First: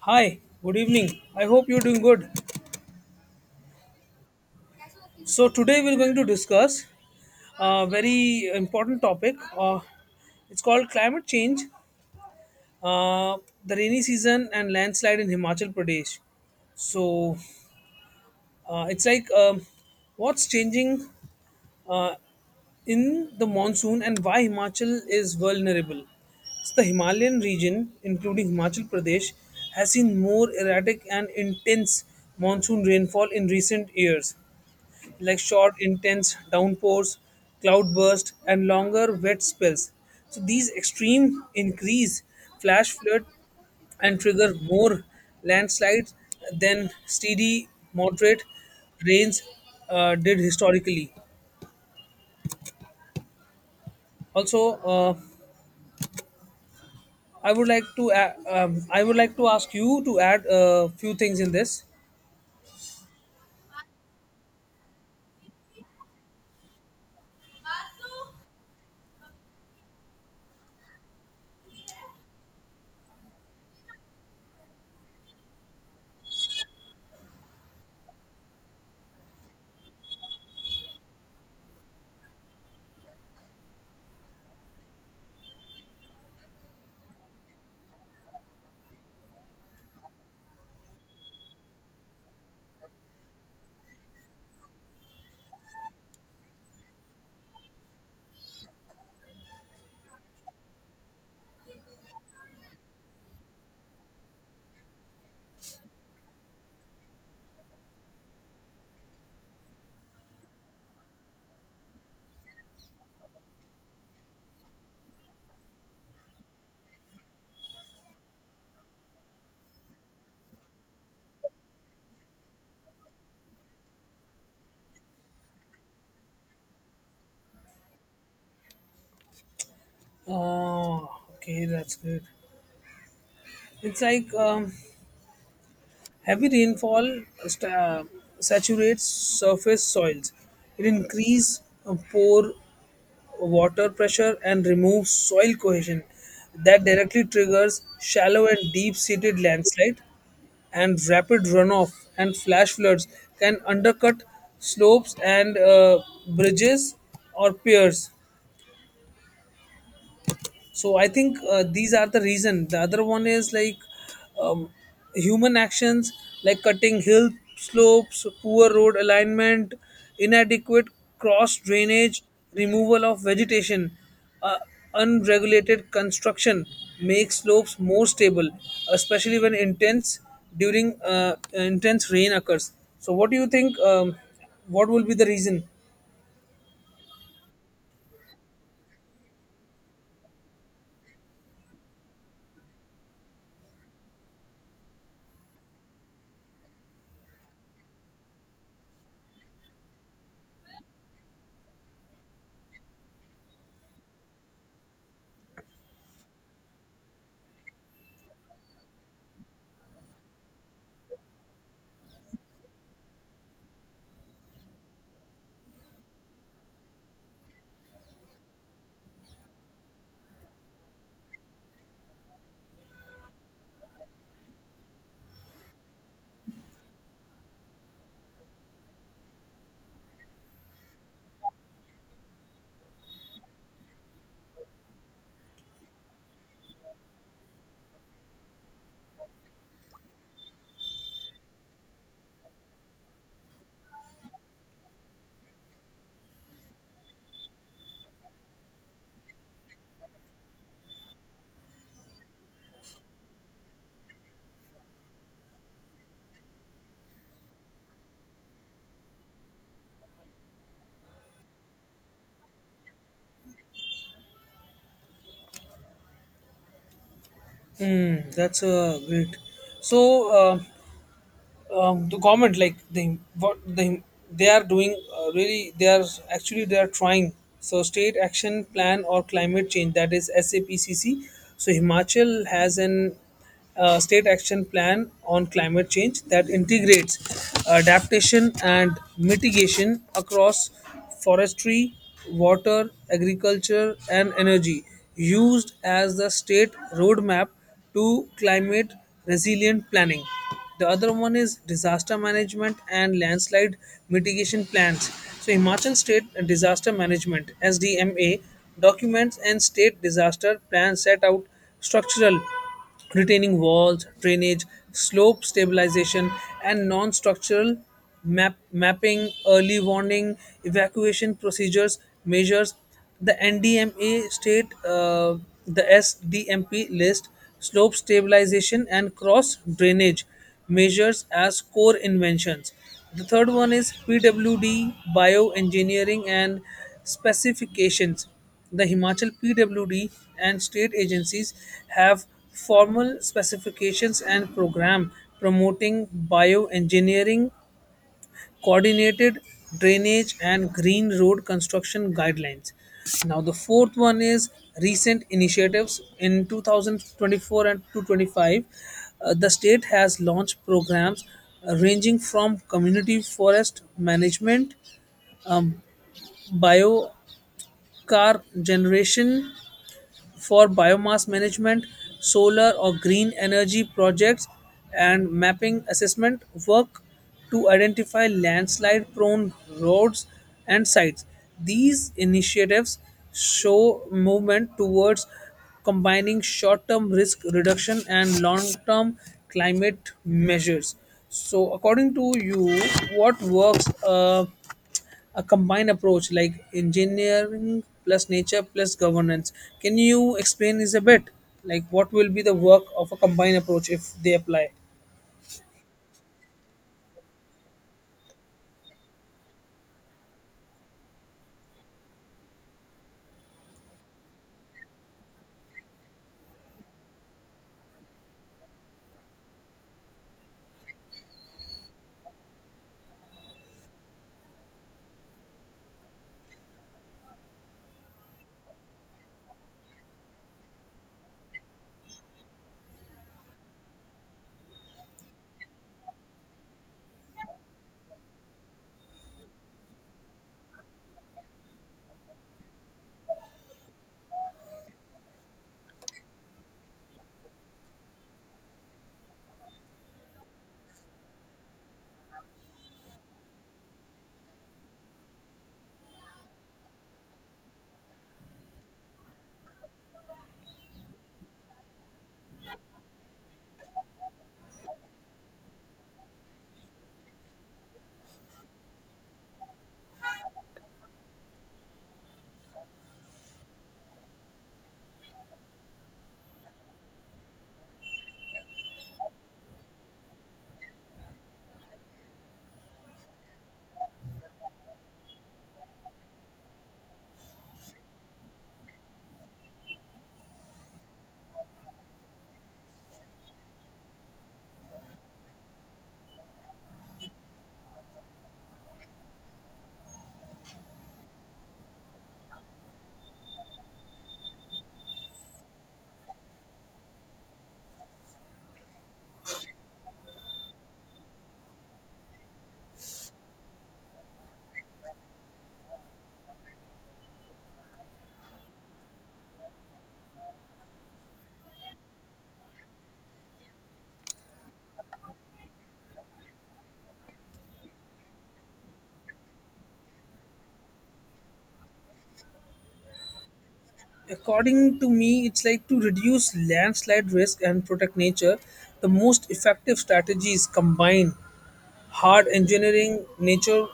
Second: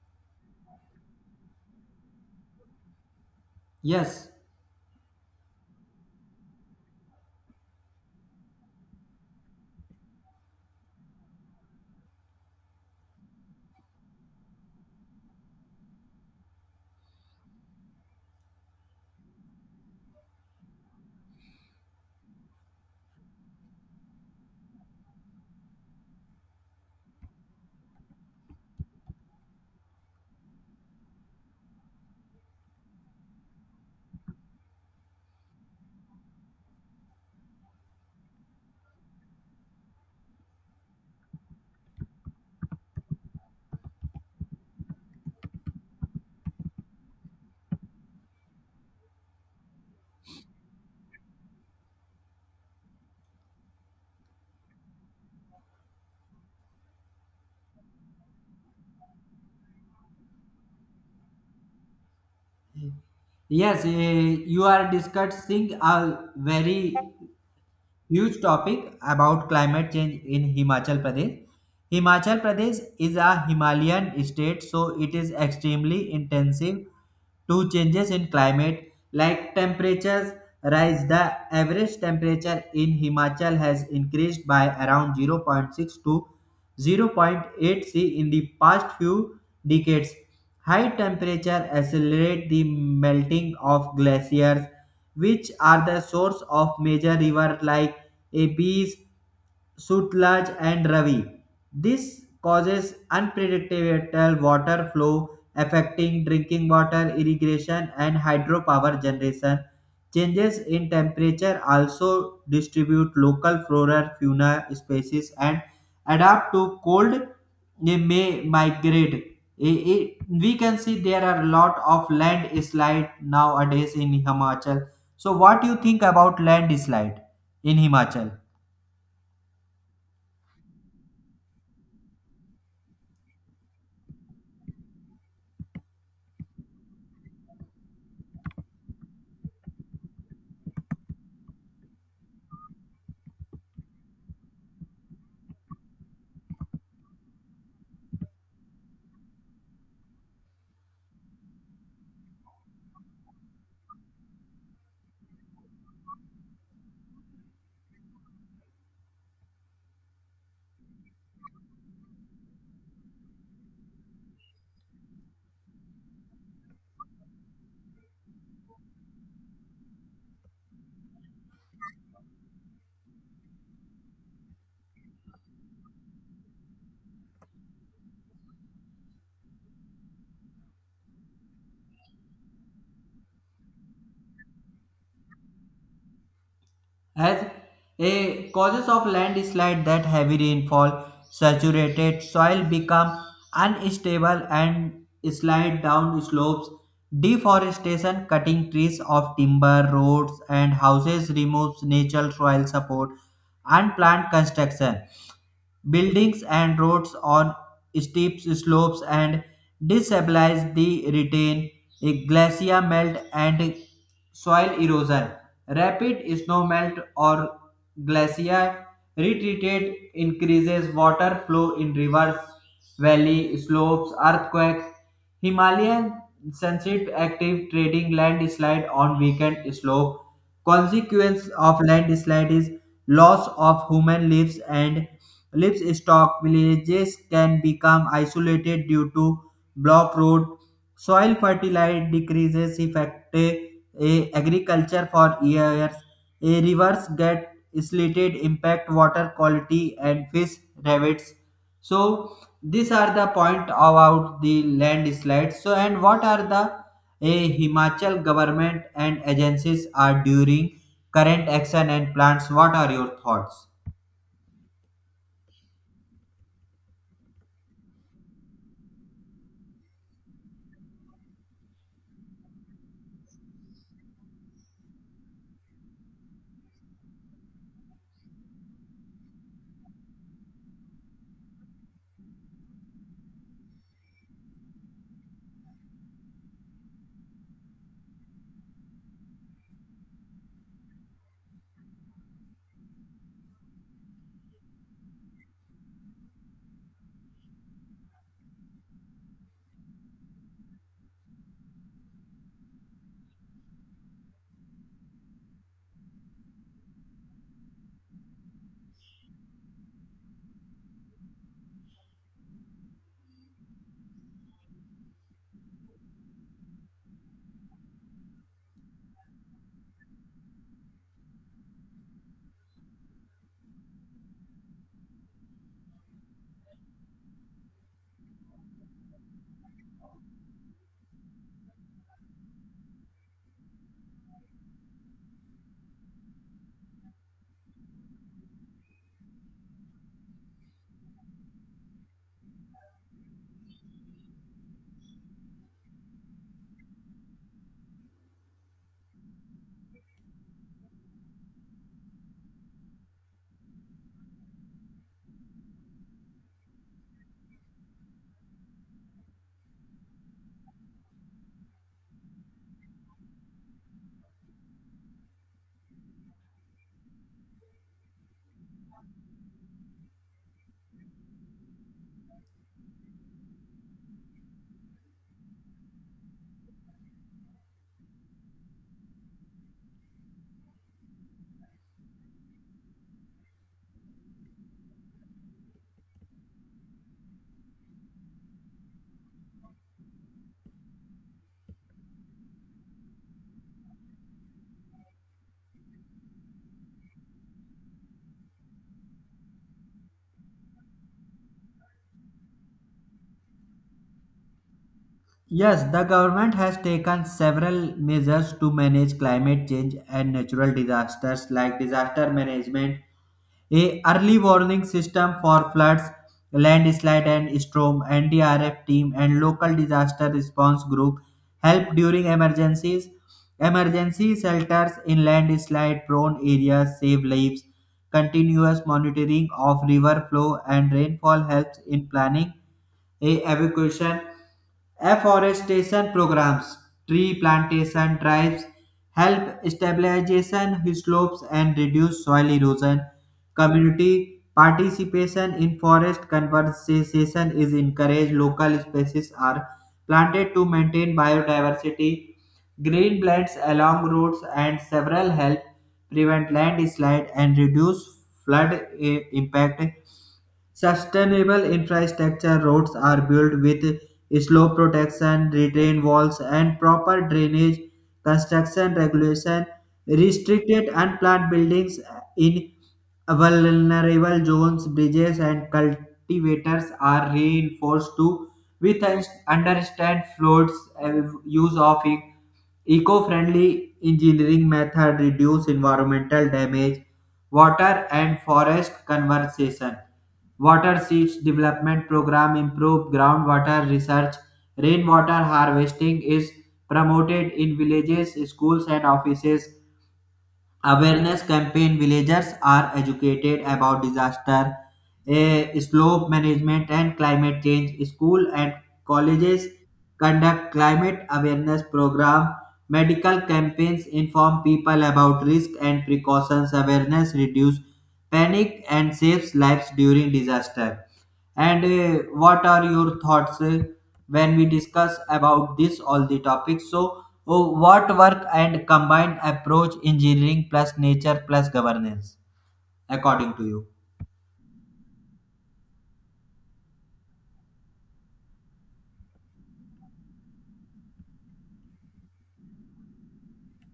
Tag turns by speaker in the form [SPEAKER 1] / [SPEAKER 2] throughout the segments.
[SPEAKER 1] Hi, good evening. I hope you're doing good.
[SPEAKER 2] Yes,
[SPEAKER 1] So, today we're going to discuss a very important topic. It's called climate change, uh, the rainy season, and landslide in Himachal Pradesh. So, it's like what's changing uh, in the monsoon and why Himachal is vulnerable. It's the Himalayan region, including Himachal Pradesh, has seen more erratic and intense monsoon rainfall in recent years, like short, intense downpours, cloudbursts, and longer wet spells. So these extreme increase flash flood and trigger more landslides than steady, moderate rains did historically. Also, I would like to I would like to ask you to add a few things in this.
[SPEAKER 2] yes, you are discussing a very huge topic about climate change in Himachal Pradesh. Himachal Pradesh is a Himalayan state, so it is extremely intensive to changes in climate like temperatures rise. The average temperature in Himachal has increased by around zero point 0.6 to zero point 0.8 C in the past few decades. High temperature accelerate the melting of glaciers which are the source of major river like Abis, Sutlej and Ravi. This causes unpredictable water flow affecting drinking water, irrigation and hydropower generation. Changes in temperature also distribute local flora, fauna species and adapt to cold they may migrate. We can see there are a lot of landslide nowadays in Himachal, so what do you think about landslide in Himachal?
[SPEAKER 1] Uh, okay, that's good. It's like heavy rainfall saturates surface soils. It increases pore water pressure and removes soil cohesion. That directly triggers shallow and deep seated landslide and rapid runoff, and flash floods can undercut slopes and bridges or piers. So I think these are the reason. The other one is like um, human actions like cutting hill slopes, poor road alignment, inadequate cross drainage, removal of vegetation, uh, unregulated construction make slopes more stable, especially when intense rain occurs. So what do you think, what will be the reason?
[SPEAKER 2] As a causes of landslide that heavy rainfall, saturated soil become unstable and slide down slopes, deforestation cutting trees of timber, roads and houses removes natural soil support and plant construction. Buildings and roads on steep slopes and destabilize the retain, a glacier melt and soil erosion. Rapid snow melt or glacier retreat increases water flow in rivers, valley, slopes, earthquake, Himalayan sensitive active trading landslide on weekend slope. Consequence of landslide is loss of human lives and livestock villages can become isolated due to block road. Soil fertility decreases affecting agriculture for years. A rivers get silted, impact water quality and fish habits. So these are the point about the landslides. So and what are the a Himachal government and agencies are during current action and plans. What are your thoughts?
[SPEAKER 1] Hmm, that's great. So, uh, the government, like they what they are doing, really they are actually they are trying. So, state action plan or climate change, that is SAPCC. So Himachal has an state action plan on climate change that integrates adaptation and mitigation across forestry, water, agriculture and energy, used as the state roadmap to climate resilient planning. The other one is disaster management and landslide mitigation plans. So, Himachal State Disaster Management (SDMA) documents and state disaster plans set out structural retaining walls, drainage, slope stabilization, and non structural mapping, early warning, evacuation procedures, measures. The NDMA state, the SDMP list, slope stabilization, and cross drainage measures as core inventions. The third one is PWD, bioengineering, and specifications. The Himachal PWD and state agencies have formal specifications and program promoting bioengineering, coordinated drainage and green road construction guidelines. Now the fourth one is recent initiatives in 2024 and 2025. The state has launched programs ranging from community forest management, um, biocar generation for biomass management, solar or green energy projects, and mapping assessment work to identify landslide prone roads and sites. These initiatives show movement towards combining short term risk reduction and long term climate measures. So, according to you, what works? A combined approach like engineering plus nature plus governance. Can you explain this a bit? Like what will be the work of a combined approach if they apply?
[SPEAKER 2] Yes, the government has taken several measures to manage climate change and natural disasters like disaster management, a early warning system for floods, landslide and storm, NDRF team and local disaster response group help during emergencies. Emergency shelters in landslide prone areas save lives. Continuous monitoring of river flow and rainfall helps in planning a. evacuation, afforestation programs, tree plantation drives help stabilization slopes and reduce soil erosion. Community participation in forest conservation is encouraged. Local species are planted to maintain biodiversity. Green belts along roads and several help prevent landslide and reduce flood impact. Sustainable infrastructure roads are built with slope protection, retain walls, and proper drainage. Construction regulation restricted unplanned buildings in vulnerable zones, bridges, and cultivators are reinforced to with understand floats, uh, use of eco-friendly engineering method reduce environmental damage water and forest conservation. Water Seeds Development Program improve groundwater research. Rainwater harvesting is promoted in villages, schools, and offices awareness campaign villagers are educated about disaster, slope management and climate change school and colleges conduct climate awareness program medical campaigns inform people about risk and precautions awareness reduce panic and saves lives during disaster. And what are your thoughts, when we discuss about this all the topics, so oh, what work and combined approach engineering plus nature plus governance, according to you?
[SPEAKER 1] According to me, it's like to reduce landslide risk and protect nature. The most effective strategies combine hard engineering, nature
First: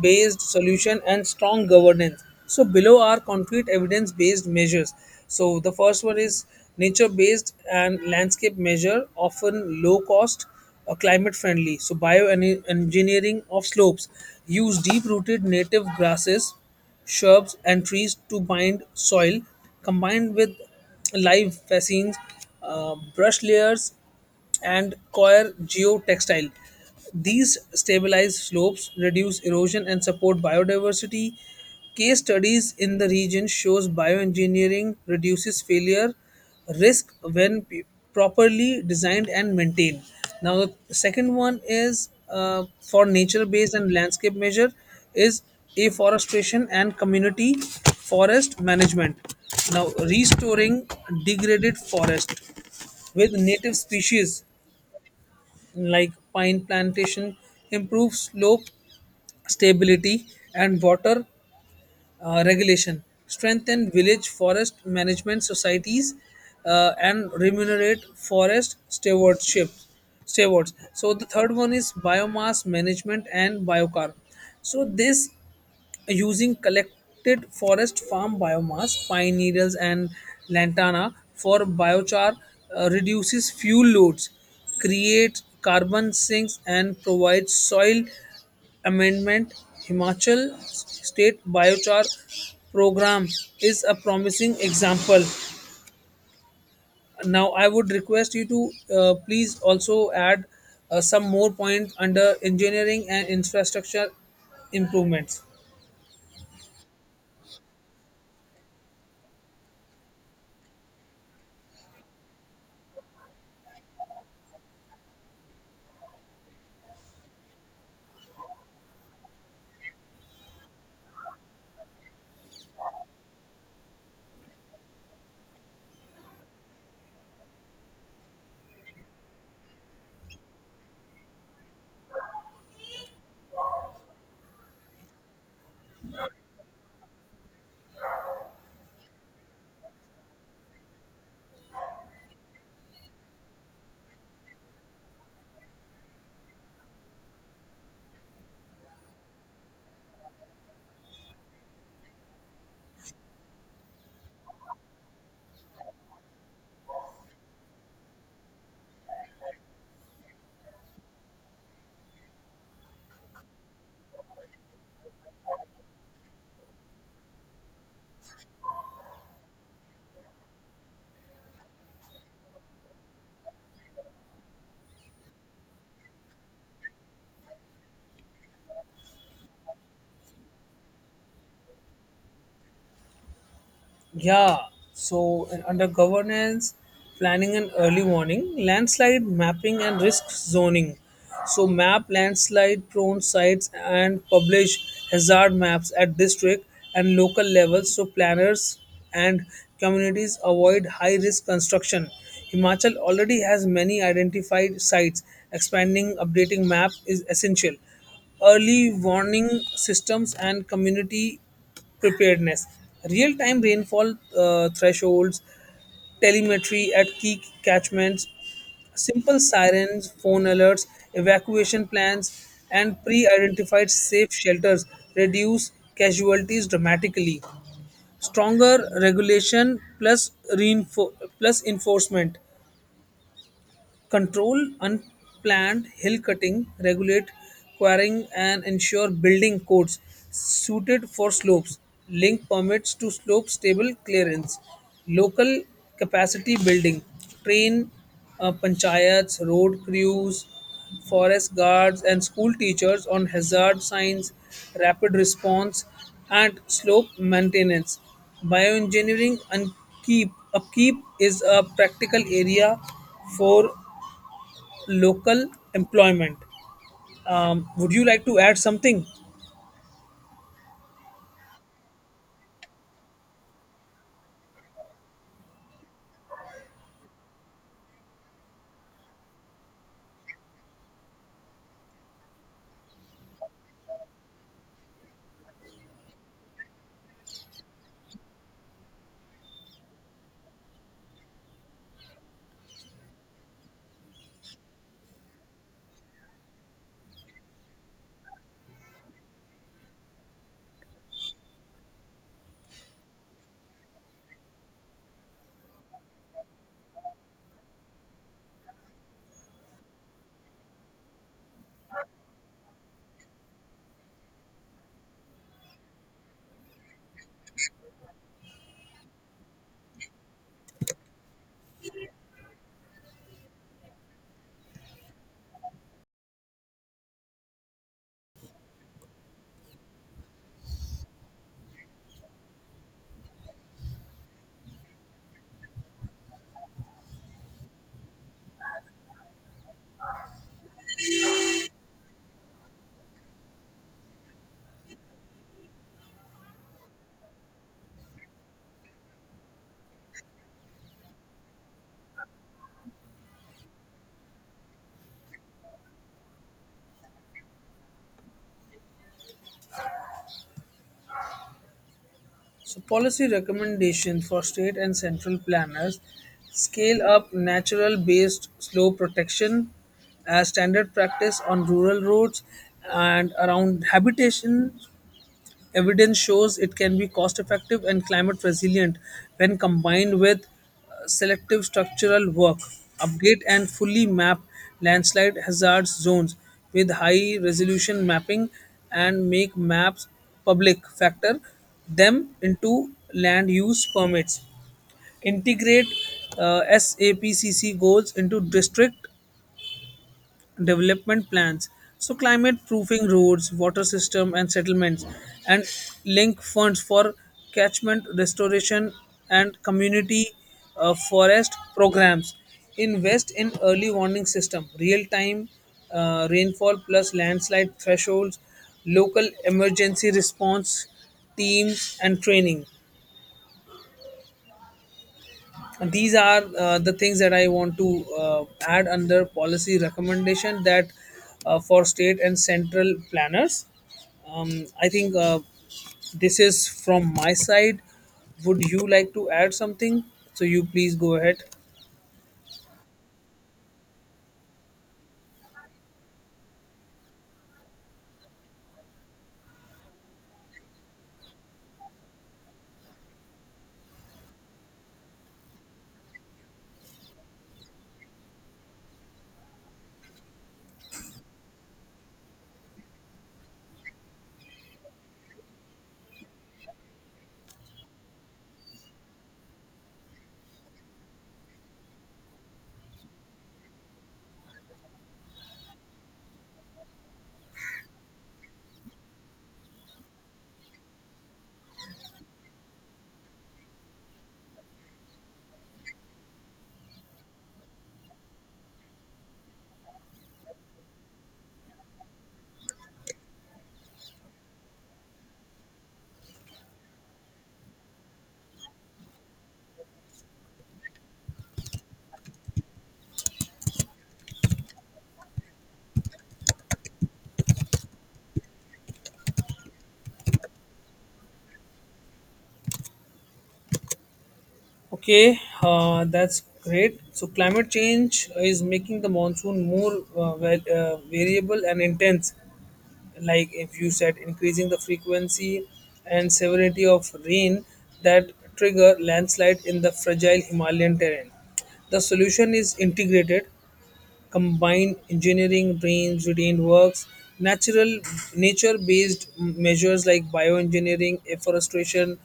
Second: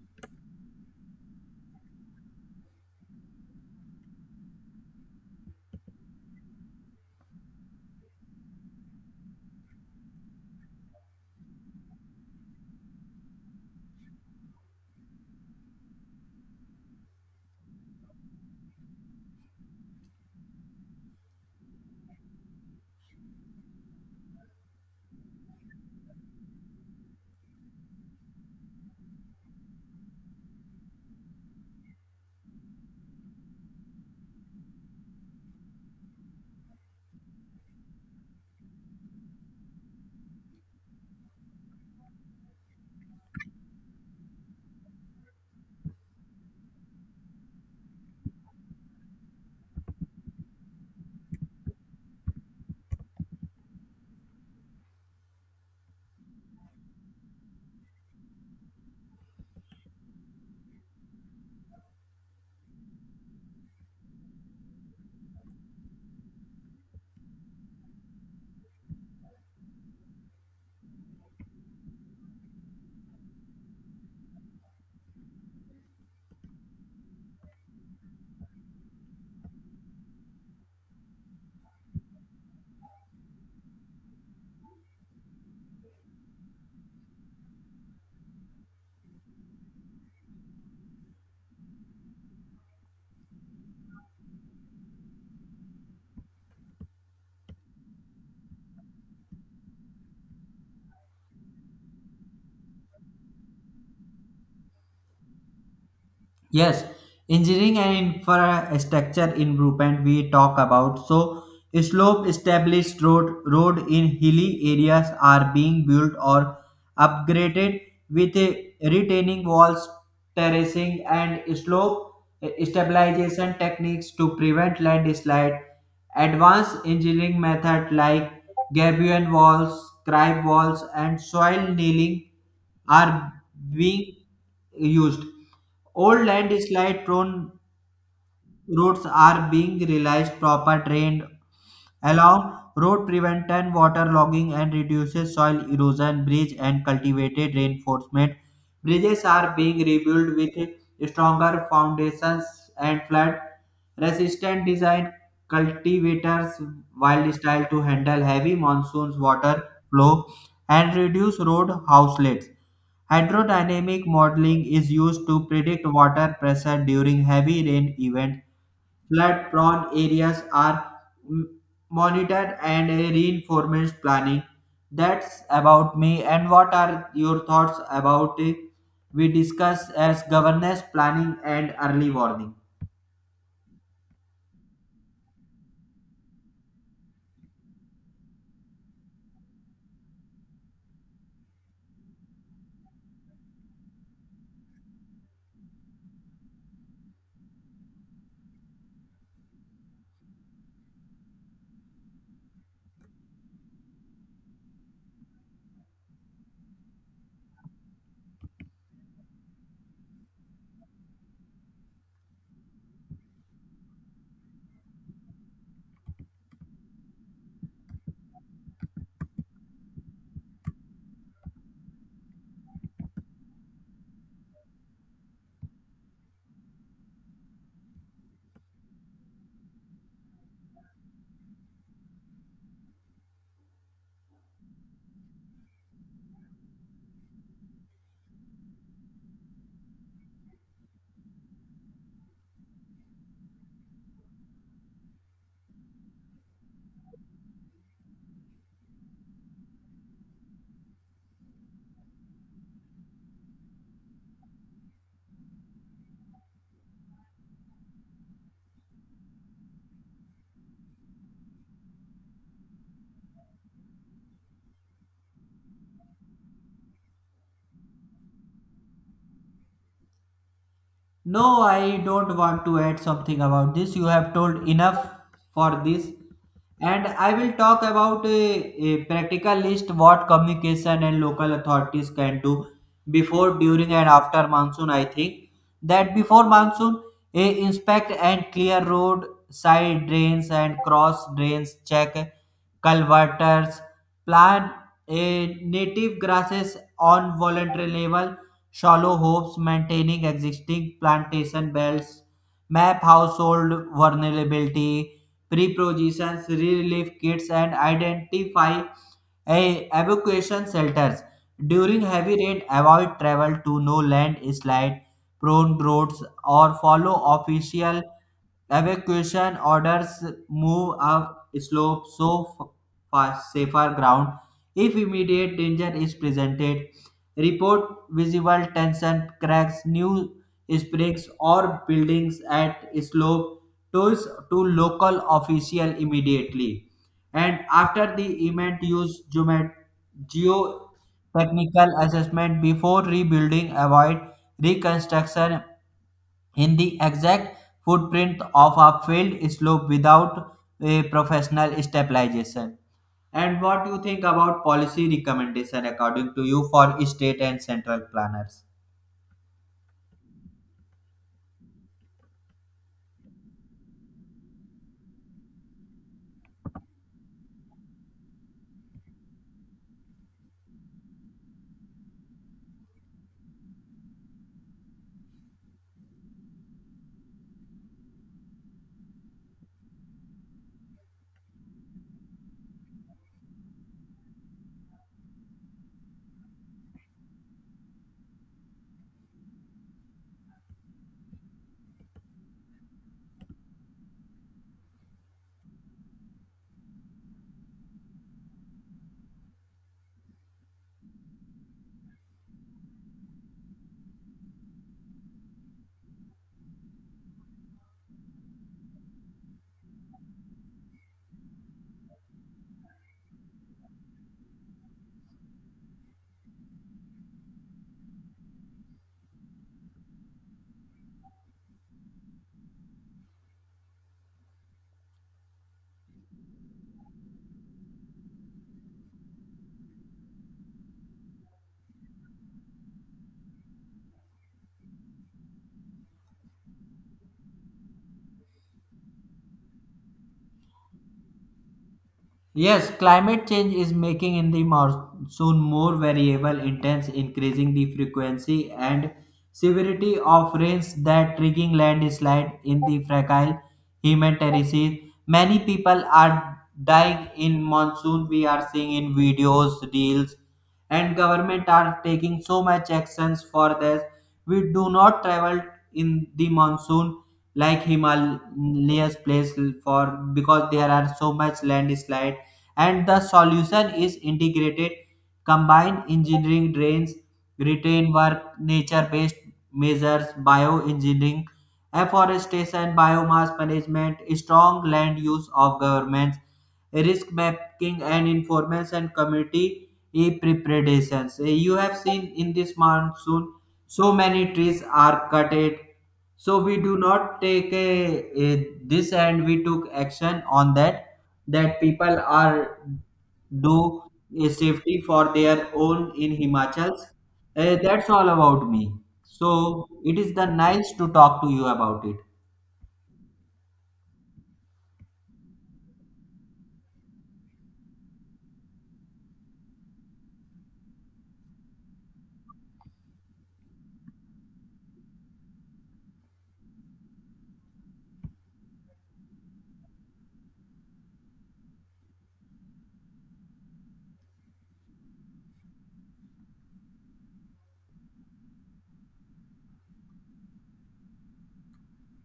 [SPEAKER 1] based solution, and strong governance. So, below are concrete evidence based measures. So, the first one is nature based and landscape measure, often low cost, climate friendly. So, bioengineering of slopes use deep rooted native grasses, shrubs, and trees to bind soil, combined with live fascines, brush layers, and coir geotextile. These stabilize slopes, reduce erosion, and support biodiversity. Case studies in the region shows bioengineering reduces failure risk when properly designed and maintained. Now the second one is, for nature-based and landscape measure, is afforestation and community forest management. Now restoring degraded forest with native species like pine plantation improve slope stability and water regulation, strengthen village forest management societies, and remunerate forest stewards. So the third one is biomass management and biocarb. So this, using collected forest farm biomass, pine needles, and lantana for biochar, reduces fuel loads, creates carbon sinks, and provides soil amendment. Himachal State Biochar Program is a promising example. Now, I would request you to please also add some more points under engineering and infrastructure improvements.
[SPEAKER 2] Yes, engineering and infrastructure improvement we talk about. So, slope established road in hilly areas are being built or upgraded with a retaining walls, terracing, and slope stabilization techniques to prevent landslide. Advanced engineering method like gabion walls, crib walls, and soil nailing are being used. Old landslide prone roads are being realized proper drained along road prevent water logging and reduces soil erosion bridge and cultivated reinforcement bridges are being rebuilt with stronger foundations and flood resistant design cultivators wild style to handle heavy monsoons water flow and reduce road houselets. Hydrodynamic modeling is used to predict water pressure during heavy rain events. Flood prone areas are m- monitored and a reinforcement planning. That's about me. And what are your thoughts about it? We discuss as governance planning and early warning.
[SPEAKER 1] Yeah, so and under governance, planning and early warning, landslide mapping and risk zoning. So map landslide prone sites and publish hazard maps at district and local levels, so planners and communities avoid high risk construction. Himachal already has many identified sites. Expanding updating map is essential. Early warning systems and community preparedness, real time rainfall thresholds, telemetry at key catchments, simple sirens, phone alerts, evacuation plans, and pre identified safe shelters reduce casualties dramatically. Stronger regulation plus, plus enforcement, control unplanned hill cutting, regulate quarrying, and ensure building codes suited for slopes. Link permits to slope stable clearance. Local capacity building. Train panchayats, road crews, forest guards, and school teachers on hazard signs, rapid response, and slope maintenance. Bioengineering and keep upkeep is a practical area for local employment. Would you like to add something?
[SPEAKER 2] No, I don't want to add something about this. You have told enough for this. And I will talk about a practical list what communication and local authorities can do before, during, and after monsoon. I think that before monsoon, a inspect and clear road side drains and cross drains, check culverters, plant a native grasses on voluntary level. Shallow hopes maintaining existing plantation belts map household vulnerability, prepositions, relief kits, and identify evacuation shelters. During heavy rain, avoid travel to no landslide prone roads or follow official evacuation orders, move up slope so fast safer ground. If immediate danger is presented, report visible tension cracks, new springs or buildings at slope to, to local official immediately. And after the event, use geotechnical assessment before rebuilding. Avoid reconstruction in the exact footprint of a field slope without a professional stabilization. And what do you think about policy recommendation according to you for state and central planners?
[SPEAKER 1] So, policy recommendations for state and central planners: scale up natural based slow protection as standard practice on rural roads and around habitation. Evidence shows it can be cost effective and climate resilient when combined with selective structural work. Update and fully map landslide hazard zones with high resolution mapping and make maps public. Factor them into land use permits, integrate SAPCC goals into district development plans. So climate proofing roads, water system and settlements, and link funds for catchment restoration and community forest programs. Invest in early warning system, real time rainfall plus landslide thresholds, local emergency response teams and training. These are the things that I want to add under policy recommendation, that for state and central planners. I think this is from my side. Would you like to add something? So you please go ahead.
[SPEAKER 2] Yes, climate change is making in the monsoon more variable, intense, increasing the frequency and severity of rains that triggering landslide in the fragile human terraces. Many people are dying in monsoon. We are seeing in videos, reels, and government are taking so much actions for this. We do not travel in the monsoon like Himalayas place for because there are so much landslide and the solution is integrated combined engineering drains retain work nature based measures bioengineering afforestation biomass management strong land use of governments risk mapping and informants and community preparations. Eh, you have seen in this monsoon so many trees are cutted. So we do not take this and we took action on that that people are do a safety for their own in Himachals. That's all about me. So it is the nice to talk to you about it.
[SPEAKER 1] Okay, that's great. So, climate change is making the monsoon more variable and intense. Like if you said, increasing the frequency and severity of rain that trigger landslide in the fragile Himalayan terrain. The solution is integrated combined engineering brains retained works, natural nature based measures like bioengineering, afforestation,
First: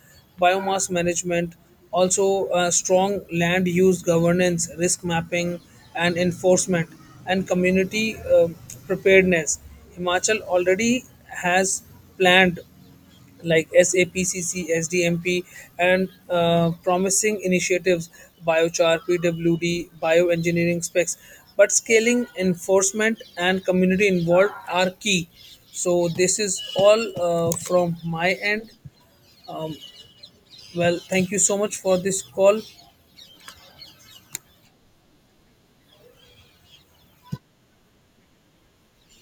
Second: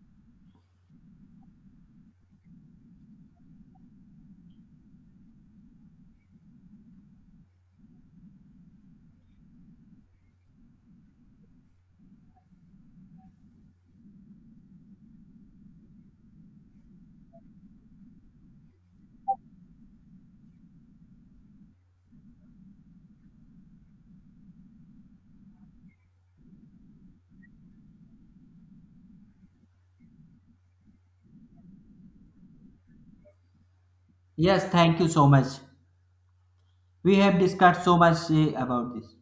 [SPEAKER 1] biomass management, also strong land use governance, risk mapping and enforcement, and community um preparedness. Himachal already has planned like SAPCC, SDMP, and promising initiatives, biochar, PWD, bioengineering specs. But scaling, enforcement, and community involved are key. So, this is all from my end. Well, thank you so much for this call.
[SPEAKER 2] Yes, thank you so much. We have discussed so much about this.